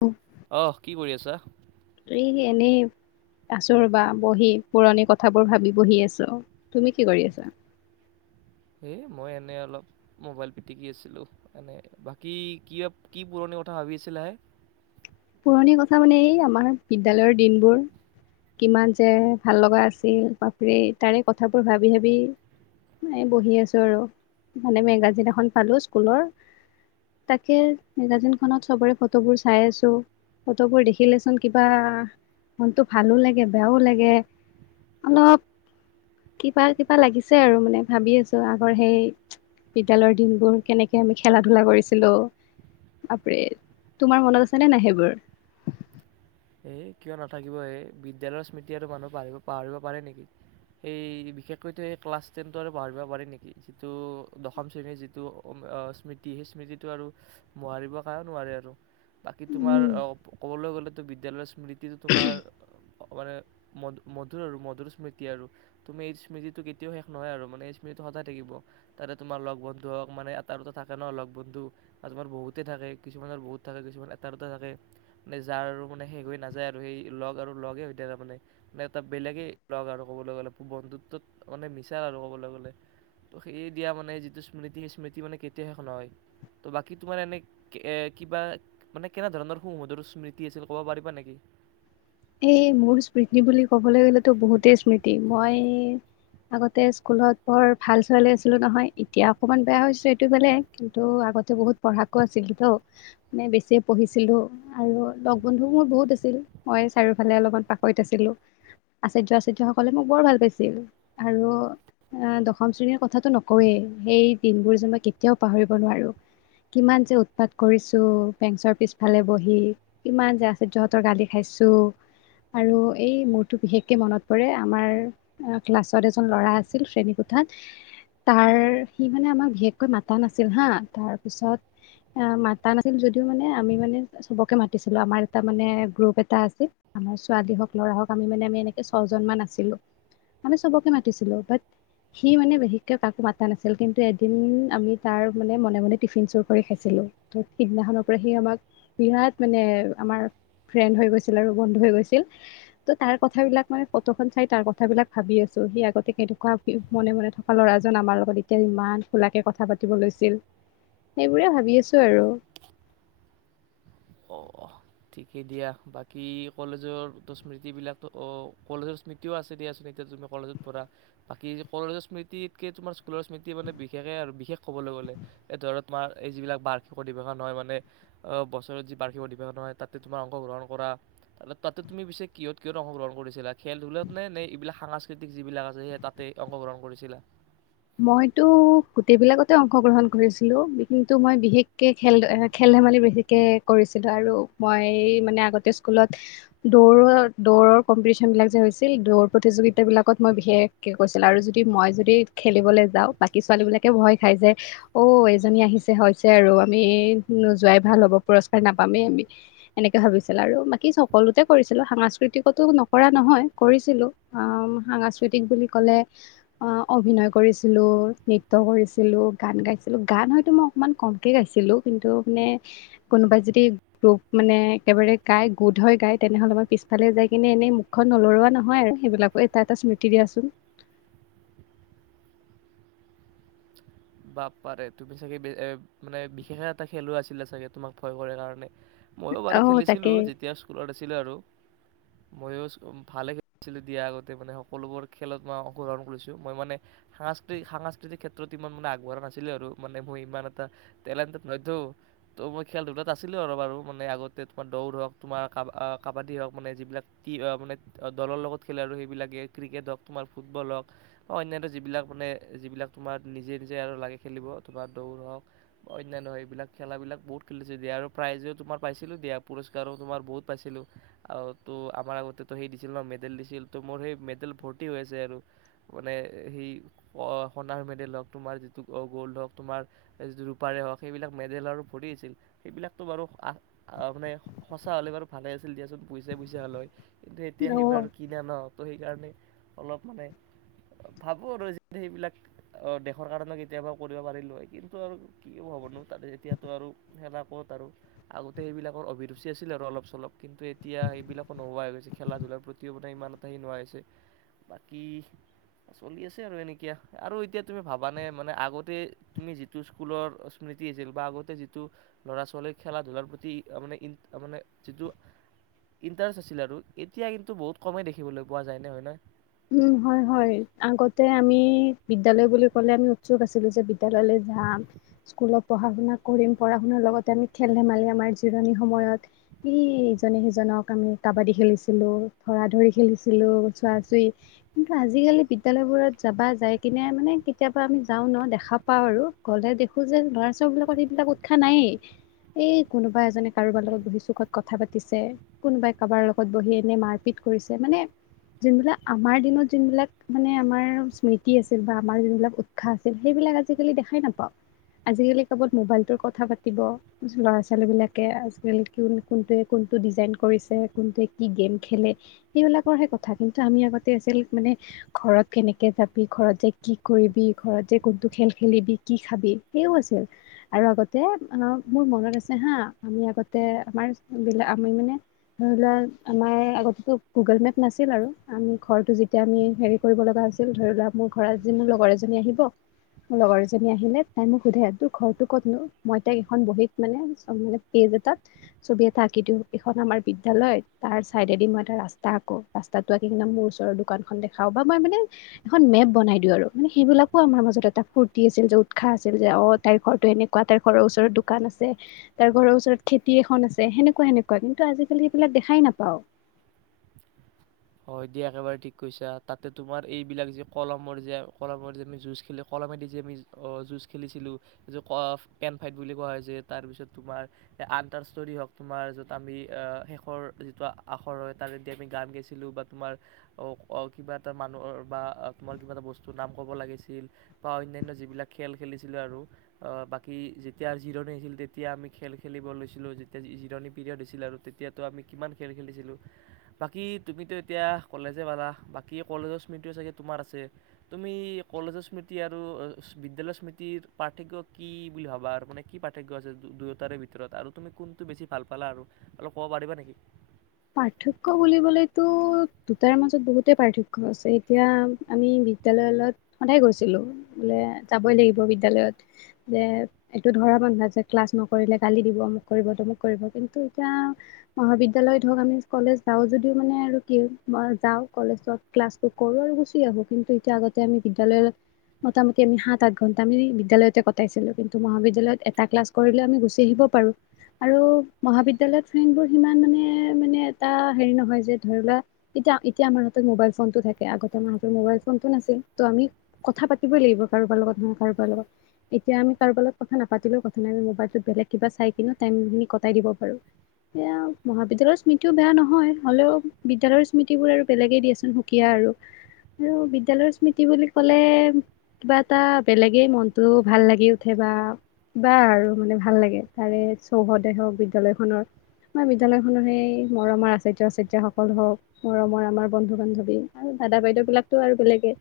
অ'। অহ কি কৰি আছা? এই এনেই আছো ৰবা বহি, পুৰণি কথাবোৰ ভাবি বহি আছো তুমি কি কৰি আছা? মই এনেই অলপ মোবাইল পিটিকি আছিলো এনে বাকী ক কি পুৰণি কথা ভাবি আছিল হে। পুৰণি কথা মানে এই আমাৰ বিদ্যালয়ৰ দিনবোৰ কিমান যে ভাল লগা আছিল বাপৰে তাৰে কথাবোৰ ভাবি ভাবি বহি আছো আৰু মানে মেগাজিন এখন পালো স্কুলৰ তাকে মেগাজিনখনত চবৰে ফটোবোৰ চাই আছো। ফটোবোৰ দেখিলেচোন কিবা মনটো ভালো লাগে, বেয়াও লাগে অলপ কিবা-কিবা লাগিছে আৰু মানে ভাবি আছো আগৰ সেই বিদ্যালয়ৰ দিনবোৰ কেনেকে আমি খেলা-ধূলা কৰিছিলো বাপৰে তোমাৰ মনত আছেনেে নাই সেইবোৰ এই কিয় নাথাকিব এই বিদ্যালয়ৰ স্মৃতি আৰু মানুহ পা পাহৰিব পাৰে নেকি, সেই বিশেষকৈতো সেই ক্লাছ টেনটো আৰু পাহৰিব পাৰে নেকি, যিটো দশম শ্ৰেণীৰ যিটো স্মৃতি সেই স্মৃতিটো আৰু মোহাৰিব কাৰণ নোৱাৰে আৰু বাকী তোমাৰ উম ক'বলৈ গ'লেতো বিদ্যালয়ৰ স্মৃতিটো তোমাৰ মানে ম মধুৰ আৰু মধুৰ স্মৃতি আৰু তুমি এই স্মৃতিটো কেতিয়াও শেষ নহয় আৰু মানে এই স্মৃতিটো সদায় থাকিব। তাতে তোমাৰ লগ বন্ধু হওক মানে এটাটো থাকে ন' লগ বন্ধু বা তোমাৰ বহুতে থাকে কিছুমানৰ বহুত থাকে কিছুমান এটা, দুটা থাকে মানে যাৰ আৰু মানে শেষ হৈ নাযায়। যায় আৰু সেই লগ আৰু লগেই হৈ থাকে। তাৰ মানে মানে এটা বেলেগেই লগ আৰু ক'বলৈ গ'লে বন্ধুত্বত মানে মিছাৰ আৰু ক'বলৈ গ'লে তো সেয়ে দিয়া মানে যিটো স্মৃতি সেই স্মৃতি মানে কেতিয়া শেষ নহয় ত' বাকী তোমাৰ এনে কিবা মানে কেনেধৰণৰ সুমধুৰ স্মৃতি আছিল ক'ব পাৰিবা নেকি? এই মোৰ স্মৃতি বুলি ক'বলৈ গ'লেতো বহুতেই স্মৃতি। মই আগতে স্কুলত বৰ ভাল ছোৱালী আছিলো নহয়, এতিয়া অকণমান বেয়া হৈছো। এইটো বেলেগ কিন্তু আগতে বহুত পঢ়াকো আছিলতো মানে বেছিয়ে পঢ়িছিলো আৰু লগ বন্ধু মোৰ বহুত আছিল মই চাৰিওফালে অলপমান পাকৈত আছিলো আচাৰ্য, আচাৰ্যসকলে মোক বৰ ভাল পাইছিল আৰু দশম শ্ৰেণীৰ কথাটো নকওৱেই, সেই দিনবোৰ যে মই কেতিয়াও পাহৰিব নোৱাৰো। কিমান যে উৎপাত কৰিছো বেঞ্চৰ পিছফালে বহি কিমান যে আচাৰ্যহঁতৰ গালি খাইছো। আৰু এই মোৰটো বিশেষকে মনত পৰে আমাৰ ক্লাছত এজন ল'ৰা আছিল। শ্ৰেণী কোঠাত তাৰ সি মানে আমাক বিশেষকৈ মাতা নাছিল হা, তাৰ পিছত মাতা নাছিল যদিও মানে আমি মানে চবকে মাতিছিলো আমাৰ এটা মানে গ্ৰুপ এটা আছিল। আমাৰ ছোৱালী হওক, ল'ৰা হওক আমি মানে আমি এনেকে ছজন মান আছিলো আমি চবকে মাতিছিলো বাট সি মানে বিশেষকৈ কাকো মাতা নাছিল কিন্তু এদিন আমি তাৰ মানে মনে মনে টিফিন চুৰ কৰি খাইছিলো। ত' সিদিনাখনৰ পৰা সি আমাক বিৰাট মানে আমাৰ ফ্ৰেণ্ড হৈ গৈছিল আৰু বন্ধু হৈ গৈছিল ত' তাৰ কথাবিলাক মানে ফটোখন চাই তাৰ কথাবিলাক ভাবি আছো। সি আগতে কেনেকে থকা মনে মনে থকা ল'ৰাজন আমাৰ লগত এতিয়া ইমান খোলাকে কথা পাতিব লৈছিল সেইবোৰে ভাবি আছো আৰু অ' ঠিকেই দিয়া বাকী কলেজৰো স্মৃতিবিলাকতো অ' কলেজৰ স্মৃতিও আছে দিয়াচোন, এতিয়া তুমি কলেজত পঢ়া বাকী কলেজৰ স্মৃতিতকে তোমাৰ স্কুলৰ স্মৃতি মানে বিশেষে আৰু বিশেষ ক'বলৈ গ'লে এই ধৰা তোমাৰ এই যিবিলাক বাৰ্ষিক অধিৱেশন হয় মানে বছৰত যি বাৰ্ষিক অধিৱেশন হয় তাতে তোমাৰ অংশগ্ৰহণ কৰা তাৰ তাতে তুমি পিছে কিহত কিহত অংশগ্ৰহণ কৰিছিলা, খেল ধূলাত নে নে এইবিলাক সাংস্কৃতিক যিবিলাক আছে সেই তাতে অংশগ্ৰহণ কৰিছিলা। মইতো গোটেইবিলাকতে অংশগ্ৰহণ কৰিছিলো কিন্তু মই বিশেষকে খেল, খেল-ধেমালি বিশেষকে কৰিছিলো আৰু মই মানে আগতে স্কুলত দৌৰৰ- দৌৰৰ কম্পিটিচ্যন বিলাক যে হৈছিল, দৌৰ প্ৰতিযোগিতাবিলাকত মই বিশেষকে কৰিছিলো আৰু যদি মই যদি খেলিবলৈ যাও বাকী ছোৱালী বিলাকে ভয় খাই যে অ' এইজনী আহিছে হৈছে আৰু আমি নোযোৱাই ভাল হ'ব পুৰস্কাৰ নাপামেই আমি। এনেকে ভাবিছিল আৰু বাকী সকলোতে কৰিছিলো সাংস্কৃতিকতো নকৰা নহয় কৰিছিলো সাংস্কৃতিক বুলি ক'লে অভিনয় কৰিছিলো নৃত্য কৰিছিলো, গান গাইছিলো। গান হয়তো মই অকমান কমকে গাইছিলো কিন্তু মানে কোনোবাই যদি গ্ৰুপ মানে একেবাৰে গাই গোট হৈ গায় তেনেহলে মই পিছফালে যাই কিনে এনেই মুখখন নলৰোৱা নহয় আৰু সেইবিলাকো এটা এটা স্মৃতি দিয়াচোন। বাপ পাৰে তুমি চাগে এ মানে বিশেষে এটা খেলুৱৈ আছিলে চাগে তোমাক ভয় কৰে কাৰণে ময়ো বাৰু অ', তাকে খেলিছিলো যেতিয়া স্কুলত আছিলো আৰু মইয়ো ভালে খেলিছিলো দিয়া আগতে মানে সকলোবোৰ খেলত মই অংশগ্ৰহণ কৰিছো মই মানে সাংস্কৃতিক-সাংস্কৃতিক ক্ষেত্ৰত ইমান মানে আগ কৰা নাছিলো আৰু মানে মই ইমান এটা টেলেণ্টেড নহয়তো তো, মই খেলা-ধূলাত আছিলো আৰু বাৰু মানে আগতে তোমাৰ দৌৰ হওক তোমাৰ কা কাবাডী হওক মানে যিবিলাকি মানে দলৰ লগত খেলে আৰু সেইবিলাকে ক্ৰিকেট হওক তোমাৰ ফুটবল হওক বা অন্যান্য যিবিলাক মানে যিবিলাক তোমাৰ নিজে যে আৰু লাগে খেলিব তোমাৰ দৌৰহক বা অন্যান্য এইবিলাক খেলাবিলাক বহুত খেলিছিলোঁ দিয়া আৰু প্ৰাইজো তোমাৰ পাইছিলোঁ দিয়া পুৰস্কাৰো তোমাৰ বহুত পাইছিলোঁ আৰু তো আমাৰ আগতেতো সেই দিছিল ন মেডেল দিছিল ত' মোৰ সেই মেডেল ভৰ্তি হৈ আছে আৰু মানে সেই সোণাৰ মেডেল হওক। তোমাৰ যিটো গ'ল্ড হওক তোমাৰ যিটো ৰূপাৰে হওক সেইবিলাক মেডেল আৰু ভৰি আছিল সেইবিলাকতো বাৰু মানে সঁচা হ'লে বাৰু ভালে আছিল দিয়াচোন পইচা পইচা হ'ল হয়। কিন্তু এতিয়া আহিব অ'। বাৰু কি না ন ত‌ অলপ মানে ভাবো আৰু যি সেবিলাক ৰ কাৰণে কেতিয়াবা কৰিব পাৰিলোঁ হয় কিন্তু আৰু কি হ'বনো ত এতিয়াতো আৰু খেলা ক'ত আৰু আগতে সেইবিলাকৰ অভিৰুচি আছিল আৰু অলপ চলপ কিন্তু এতিয়া সেইবিলাকো নোহোৱা হৈ গৈছে খেলা ধূলাৰ প্ৰতি মানে ইমান এটা সেই নোহোৱা হৈছে বাকী চলিআছে আৰু এনেকৈ আৰু এতিয়া তুমি ভাবা মানে মানে আগতে তুমি যিটো স্কুলৰ স্মৃতি আছিল বা আগতে যিটো ল'ৰা ছোৱালীৰ খেলা ধলাৰ প্ৰতি মানে মানে যিটো ইন্টাৰেষ্ট আছিল আৰু এতিয়া কিন্তু বহুত কমেই দেখিবলৈ পোৱা যায় না হ'য় না? উম হয় হয় আগতে আমি বিদ্য়ালয় বুলি ক'লে আমি উৎসুক আছিলো যে বিদ্য়ালয়লৈ যাম স্কুলত পঢ়া শুনা কৰিম পঢ়া শুনাৰ লগতে আমি খেল ধেমালি আমাৰ জিৰণি সময়ত ই ইজনে সিজনক আমি কাবাডী খেলিছিলো, ধৰা ধৰি খেলিছিলো, চোৱা চুই কিন্তু আজিকালি বিদ্য়ালয়বোৰত যাবা যাই কিনে মানে কেতিয়াবা আমি যাও ন দেখা পাও আৰু গলে দেখো যে ল'ৰা ছোৱালী বিলাকত এইবিলাক উৎসাহ নায়েই এই কোনোবা এজনে কাৰোবাৰ লগত বহি চুকত কথা পাতিছে, কোনোবাই কাৰোবাৰ লগত বহি এনে মাৰপিট কৰিছে মানে যোনবিলাক আমাৰ দিনত যোনবিলাক মানে আমাৰ স্মৃতি আছিল বা আমাৰ যোনবিলাক উৎসাহ আছিল সেইবিলাক আজিকালি দেখাই নাপাওঁ, আজিকালি কবাত মোবাইলটোৰ কথা পাতিব ল'ৰা ছোৱালী বিলাকে আজিকালি কোন কোনটোৱে কোনটো ডিজাইন কৰিছে কোনটোৱে কি গেম খেলে সেইবিলাকৰহে কথা আমি আগতে আছিল মানে ঘৰত কেনেকে যাবি ঘৰত যে কি কৰিবি, ঘৰত যে কোনটো খেল খেলিবি, কি খাবি সেইও আছিল আৰু আগতে অ মোৰ মনত আছে হা আমি আগতে আমাৰ বিলাক আমি মানে ধৰি লোৱা আমাৰ আগতো গুগল মেপ নাছিল আৰু। আমি ঘৰটো যেতিয়া আমি হেৰি কৰিব লগা হৈছিল ধৰি লোৱা মোৰ ঘৰত যি মোৰ লগৰ এজনী আহিব মোৰ লগৰ এজনী আহিলে তাই মোক সোধে আ তোৰ ঘৰটোো ক'তনো মই তাইক এখন বহীত মানে মানে পেজ এটাত ছবি এটা আঁকি দিওঁ এখন আমাৰ বিদ্য়ালয় তাৰ চাইডেদি মই এটা ৰাস্তা আঁকো ৰাস্তাত মোৰ ওচৰৰ দোকানখন দেখাও বা মই মানে এখন মেপ বনাই দিও আৰু মানে সেইবিলাকো আমাৰ মাজত এটা ফূুৰ্তি আছিল যে উৎসাহ আছিল যে অ তাইৰ ঘৰৰতো এনেকুৱা, তাই ঘৰৰ ওচৰত দোকান আছে, তাইৰ ঘৰৰ ওচৰত খেতি এখন আছে সেনেকুৱা সেনেকুৱা কিন্তু আজিকালি সেইবিলাক দেখাই নাপাও। হয় দিয়া একেবাৰে ঠিক কৈছা তাতে তোমাৰ এইবিলাক যে কলমৰ যে কলমৰ যে আমি যুজ খ কলমেদি যে আমি যুজ খেলিছিলো কেন ফাইট বুলি কোৱা হয় যে তাৰপিছত তোমাৰ আটাৰ ষ্টৰ হওঁক তোমাৰ য'ত আমি শেষৰ যিটো আখৰ হয় তাতেদি আমি গান গাইছিলো ছিলোঁ বা তোমাৰ কিবা এটা মানুহৰ বা তোমাৰ কিবা এটা বস্তুৰ নাম ক'ব লাগিছিল বা অন্যান্য যিবিলাক খেল খেলিছিলোঁ আৰু বাকী যেতিয়া জিৰণি আছিল তেতিয়া আমি খেল খেলিব লৈছিলোঁ যেতিয়া জিৰণি পিৰিয়ড হৈছিল আৰু তেতিয়াতো আমি কিমান খেল খেলিছিলোঁ বাকী তুমিতো এতিয়া কলেজে পালা বাকী কলেজৰ স্মৃতিও চাগে তোমাৰ আছে তুমি কলেজৰ স্মৃতি আৰু বিদ্যালয় স্মৃতিৰ পাৰ্থক্য কি বুলি ভাবা আৰু মানে কি পাৰ্থক্য আছে দু দুয়োটাৰে ভিতৰত আৰু তুমি কোনটো বেছি ভাল পালা আৰু অলপ ক'ব পাৰিবা নেকি? পাৰ্থক্য় বুলিবলেতো দুটাৰ মাজত বহুতে পাৰ্থক্য় আছে এতিয়া আমি বিদ্য়ালয়ত সদায় গৈছিলো বোলে যাবই লাগিব বিদ্য়ালয়ত যে এইটো ধৰা বন্ধা যে ক্লাছ নকৰিলে গালি দিব মোক কৰিব তমোক কৰিব কিন্তু এতিয়া মহাবিদ্যালয়ত ধৰক আমি কলেজ যাওঁ যদিও মানে আৰু কি যাওঁ কলেজত ক্লাছটো কৰোঁ আৰু গুচি আহো কিন্তু এতিয়া আগতে আমি বিদ্যালয়তে মোটামুটিমি সাত আঠ ঘন্টা আমি বিদ্যালয়তে কটাইছিলো কিন্তু মহাবিদ্যালয়ত এটা ক্লাছ কৰিলে আমি গুচি আহিব পাৰো আৰু মহাবিদ্যালয়ত ফ্ৰেণ্ডবোৰ সিমান মানে এ হেৰি নহয় যে ধৰিলোৱা এতিয়া এতিয়া আমাৰ হত মবাইল ফোন টো থাকে আগতে আমাৰহতে মবাইল ফোনটো নাছিল ত আমি কথা পাতিবই লাগিব কাৰোবাৰ লগত নহয় কাৰোবাৰ লগত এতিয়া আমি কাৰোব লগত কথা নাপাতিলেও কথা নাইি মবাইল বেলেগ কিবা চাই কিনে টাইমিনি কটাই দিব পাৰো স মহাবিদ্য় স্মৃতিও বেয়া নহয় হ'লেও বিদ্যালয়ৰ স্মৃতিবোৰ আৰু বেলেগেই দিয়াচোন সুকীয়া আৰু আৰু বিদ্য়ালয়ৰ স্মৃতি বুলি ক'লে কিবা এটা বেলেগেই মনটো ভাল লাগি উঠে বা কিবা আৰু মানে ভাল লাগে তাৰে চৌহদে হওক বিদ্যালয়খনৰ বা বিদ্যালয়খনৰ সেই মৰমৰ আচাৰ্যয় আচাৰ্যয় সকল হওক, মৰমৰ আমাৰ বন্ধু- বান্ধৱী আৰু দাদা বাইদেউ বিলাকতো আৰু বেলেগে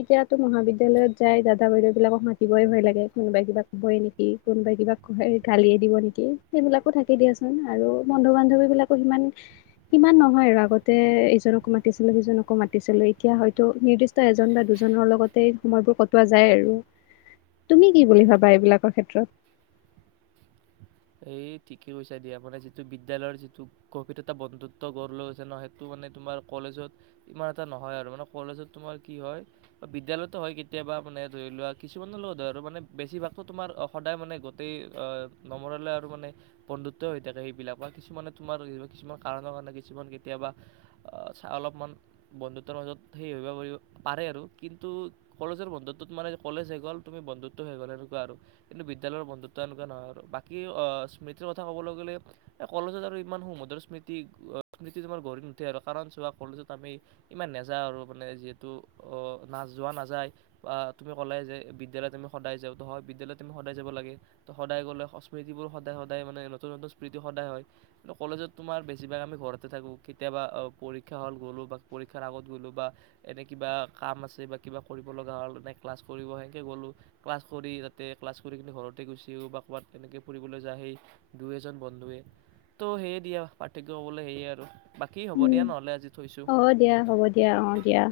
এতিয়াতো মহাবিদ্যালয়ত যাই দাদা বাইদেউ বিলাকক মাতিবই ভয় লাগে কোনোবাই কিবা কবইে নেকি কোনোবাই কিবা গালিয়ে দিব নেকি সেইবিলাকো থাকে দিয়াচোন আৰু বন্ধু বান্ধৱী বিলাক সিমান সিমান নহয় আৰু আগতে ইজনকো মাতিছিলো সিজনকো মাতিছিলো এতিয়া হয়তো নিৰ্দিষ্ট এজন বা দুজনৰ লগতে সময়বোৰ কটোৱা যায় আৰু তুমি কি বুলি ভাবা এইবিলাকৰ ক্ষেত্ৰত? এই ঠিকে কৈছা দিয়া মানে যিটো বিদ্যালয়ৰ যিটো গভিৰতা এটা বন্ধুত্ব গঢ় লৈ গৈছে ন সেইটো মানে তোমাৰ কলেজত ইমান এটা নহয় আৰু মানে কলেজত তোমাৰ কি হয় বিদ্য়ালয়ো হয় কেতিয়াবা মানে ধৰি লোৱা কিছুমানৰ লগত মানে বেছিভাগো তোমাৰ সদায় মানে গোটেই বৰলে আৰু মানে বন্ধুওই হই থাকে সেইবিলাকৰ কিছুমানে তোমাৰ কিছুমান কাৰণৰকাৰণে 'কিছুমানে কেতিয়াবা অলপমান বন্ধুত্বৰ মাজত সেইবাবেউ পাৰে আৰু কিন্তু কলেজৰ বন্ধুত্বত মানে কলেজ শেষ হ'ল তুমি বন্ধুত্ব শেষ হৈগ''ল এনেকুৱা আৰু কিন্তু বিদ্যালয়ৰ বন্ধুত্ব এনেকুৱা নহয় আৰু। কি স্মৃতিৰ কথা ক'বলৈ গ'লে এই কলেজত আৰু ইমান সুমদৰ স্মৃতি স্মৃতি তোমাৰ গঢ়ি নুঠে আৰু কাৰণ চোৱা কলেজত আমি ইমান নেযাওঁ আৰু মানে যিহেতু নাযোৱা নাযায় বা তুমি ক'লে যে বিদ্যালয়ত আমি সদায় যাওঁ তো হয় বিদ্যালয়ত তুমি সদায় যাব লাগে তো সদায় গ'লে স্মৃতিবোৰ সদায় সদায় মানে নতুন নতুন স্মৃতি সদায় হয় কিন্তু কলেজত তোমাৰ বেছিভাগ আমি ঘৰতে থাকোঁ কেতিয়াবা পৰীক্ষা হ' গলোঁ বা পৰীক্ষাৰ আগত গ'লোঁ বা এনে কিবা কাম আছে বা কিবা কৰিবলা হ'ল নে ক্লাছ কৰিব সেনেকৈ গ'লোঁ ক্লাছ কৰি তাতে ক্লাছ কৰি কিনে ঘৰতে গুচিও বা ক'ৰবাত তেনেকে ফুৰিবলৈ যাই সেই দুই এজন বন্ধুৱে তো সেয়ে দিয়া পাৰ্থক্য হ'বলৈ সেয়ে আৰু বাকী হ'ব উম দিয়া নহ'লে আজি। থৈছোঁ অ' দিয়া হ'ব দিয়া অ' দিয়া।